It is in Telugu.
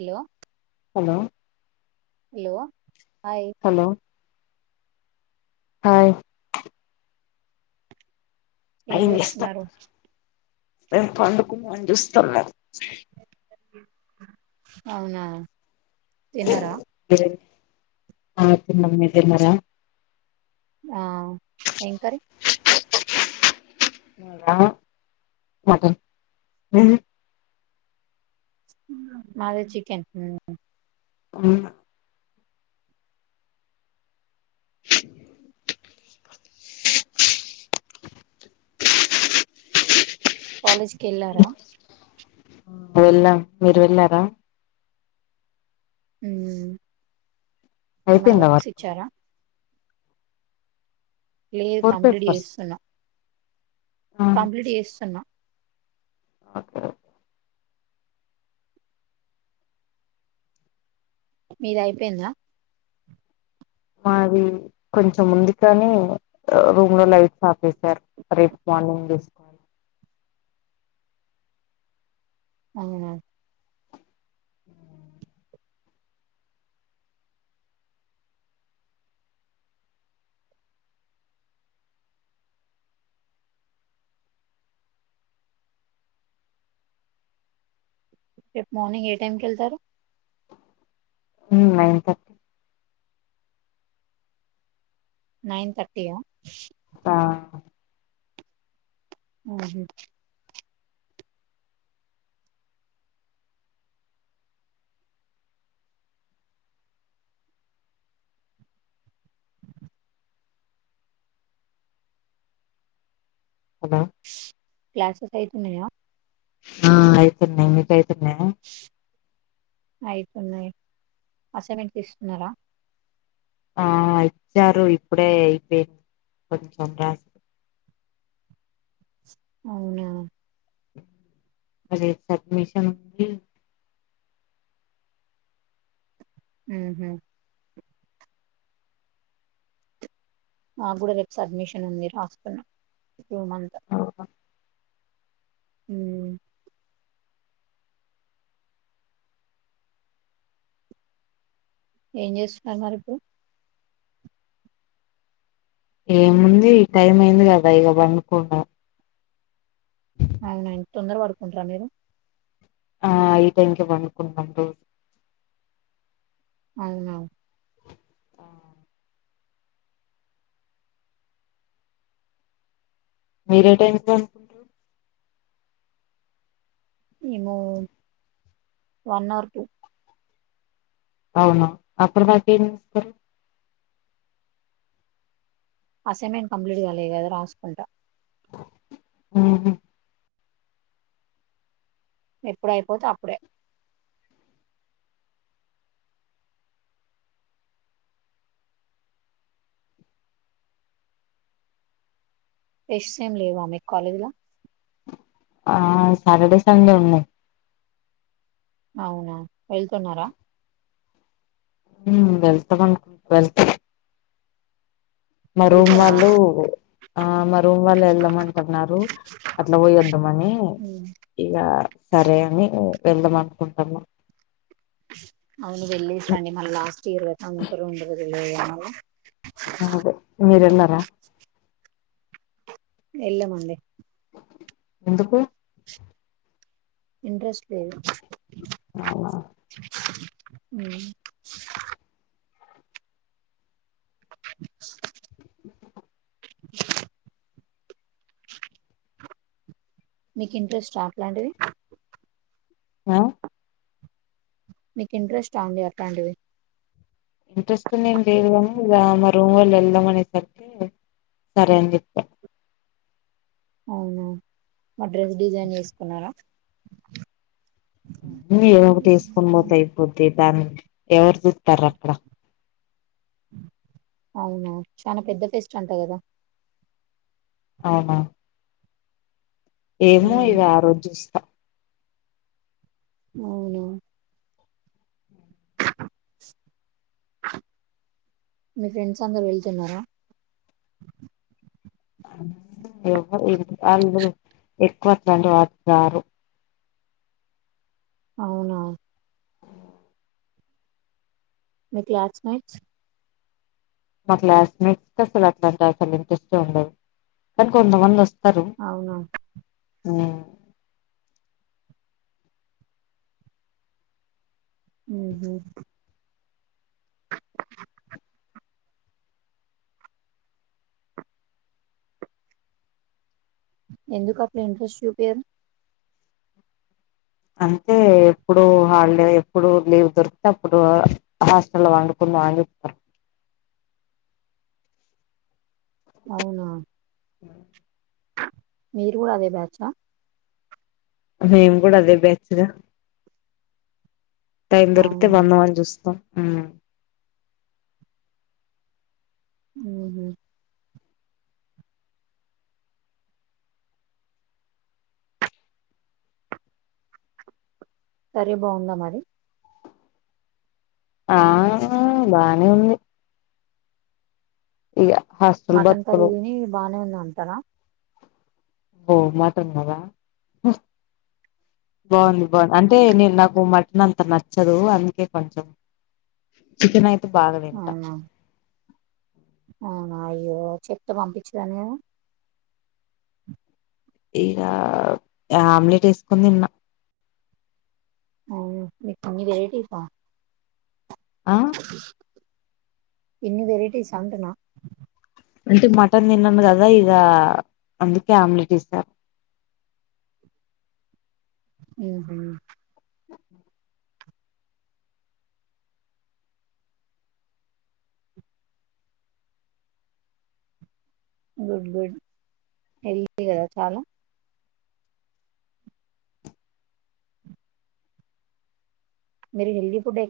Hello hello hello hi hello hi ఏం చేస్తున్నారు మేం పండుకున్నామని చూస్తన్నాం అవునా తిన్నారా ఆ తిన్నాం మీరు తిన్నరా ఆ ఏం కర్రీ మాదా మటన్ మీది మాది చికెన్ ఊ ఉన్నా కాలేజ్ కెళ్ళారా వెళ్ళాం మీరు వెళ్ళారా ఉమ్ ఏమన్నా అయిపోయిందా వర్క్స్ వర్క్ ఇచ్చారా లేదు ఫోర్ కంప్లీట్ పేపర్స్ చేస్తున్నా కంప్లీట్ ఏస్తున్నా ఓకే మీది అయిపోయిందా మాది కొంచెం ఉంది కానీ ని రూమ్ లో లైట్స్ ఆపేశారు రేపు మా మార్నింగ్ చేసుకోవాలి అవునా రేపు మార్నింగ్ ఏ టైం కెళ్తారు ఊ నైన్ థర్టీ నైన్ తర్టీ ఆ ఆ అహా అనా క్లాసెస్ అయితున్నాయా ఆ అయితున్నాయి మీకు అయితున్న అయితున్నాయి అసైన్మెంట్స్ ఇస్తున్నారా ఆ ఇచ్చారు ఇప్పుడే అయిపోయింది కొంచెం రాసి అవునా రేపు సబ్మిషన్ ఉంది ఊహూ ఆ కూడా రేపుస్ అడ్మిషన్ ఉంది రాస్తున్నా టూ మంత్ ఊ ఏం జేస్తున్నారు మరి ఇప్పుడు ఏముంది టైం అయింది గదా ఇగ పండుకుంటా అవునా ఇం తొందర పడుకుంటారా మీరు ఆ ఈ టైంకే పండుకుంటాం రోజు అవునా! మీరే టైంకి పండుకుంటారు? మేము వన్ ఆర్ టూ అవునా! అప్పడి దాకా ఏం చేస్తరు? అసైన్మెంట్ కంప్లీట్ చేయాలి గదా రాసుకుంటా ఉమ్ హూ ఎప్పుడైపోతే అప్పుడే ఎస్సేమ్ లేవా మీకు కాలేజ్ ల ఆ సాటర్డే సండే ఉన్నయ్ అవునా వెళ్తున్నారా ఉమ్ వెళ్తం అనుకుంట వెళ్తం మా రూమ్ వెళ్తారా వాళ్ళు ఆ మా రూమ్ వాళ్ళు వెళ్దాం అంటున్నారు అట్లా పోయొద్దామని ఉమ్. ఇగ సరే అని వెళ్దాం అనుకుంటునా అవును వెళ్ళెసిరండి మళ్ళ లాస్ట్ ఇయర్ కదా ఉంటరో ఉండరో తెలియదు గదా మళ్ళ ఆ యెళ్ళ మండి ఎందుకు ఇంట్రెస్ట్ లేదు అవునా ఉమ్ మీకు ఇంట్రెస్టా అట్లాంటివి ఆ మీకు ఇంట్రెస్టా అండి అట్లాంటివి ఇంట్రెస్ట్ అనేమ్ లేదు గానీ ఇగ మా రూమ్ వాళ్ళు వెళ్దాం అనేసరికే సరే అని జెప్పా అవునా మరి డ్రెస్ డిజైన్ యేసుకున్నారా ఏదో ఒకటి యేసుకొని పోతే అయిపోద్ది దాన్ని ఎవరు జూత్తారు అక్కడ అవునా చాలా పెద్ద ఫేస్ట్ అంటా గదా అవునా ఏమో ఉమ్. ఇగ ఆ రోజు జేస్ అవునా మీ ఫ్రెండ్స్ అందరు వెళ్తున్నారా? ఎవర్ ఆళ్ళు ఎక్కువ అట్లాంటి వాటికిరారు అవునా మీ క్లాస్ మెంట్స్ మా క్లాస్ మెంట్స్ కి అసలు అట్లా అసలు ఇంట్రెస్టే ఉండదు కాని కొంతమంది వస్త్ అవునా ఉమ్ హుహూ ఎందుకు అట్ల ఇంట్రెస్ట్ చూపియరు అంటే ఎప్పుడు హాలిడే ఎప్పుడు లీవ్ దొరికితే అప్పుడు హాస్టల్ వండుకున్ వాయబ్బ అవునా ఆ మీరు కూడా అదే బ్యాచా మేం కూడా అదే బ్యాచ్ టైం దొరికితే అవునా వందాం అని చూస్తాం ఉ ఉహు సరే బాగుందా మరి ఆ బానే ఉంది ఇగ హాస్టల్ మటన్ కర్రీ బతుకులు ని బాగానే ఉంది అంటారా ఓ మటన్ కదా బాగుంది బా అన్ అంటే నేను నాకు మటన్ అంత నచ్చదు అందుకే కొంచెం చికెన్ అయి బాగా తింటా అవునా అవునా అయ్యో చెప్తే పంపించేదని ఇక ఆమ్లెట్ ఏసుకొని తిన్న ఆ నీకు ఇన్ని వారిటీసా ఆ ఇన్ని వెరైటీస అంటున్నా అంటే మటన్ తినను కదా ఇక అందుకే ఆమ్లెట్ ఇస్తారు ఉహు గుడ్ గుడ్ హెల్తీ కదా చాలా మీరు హెల్ది ఫుడ్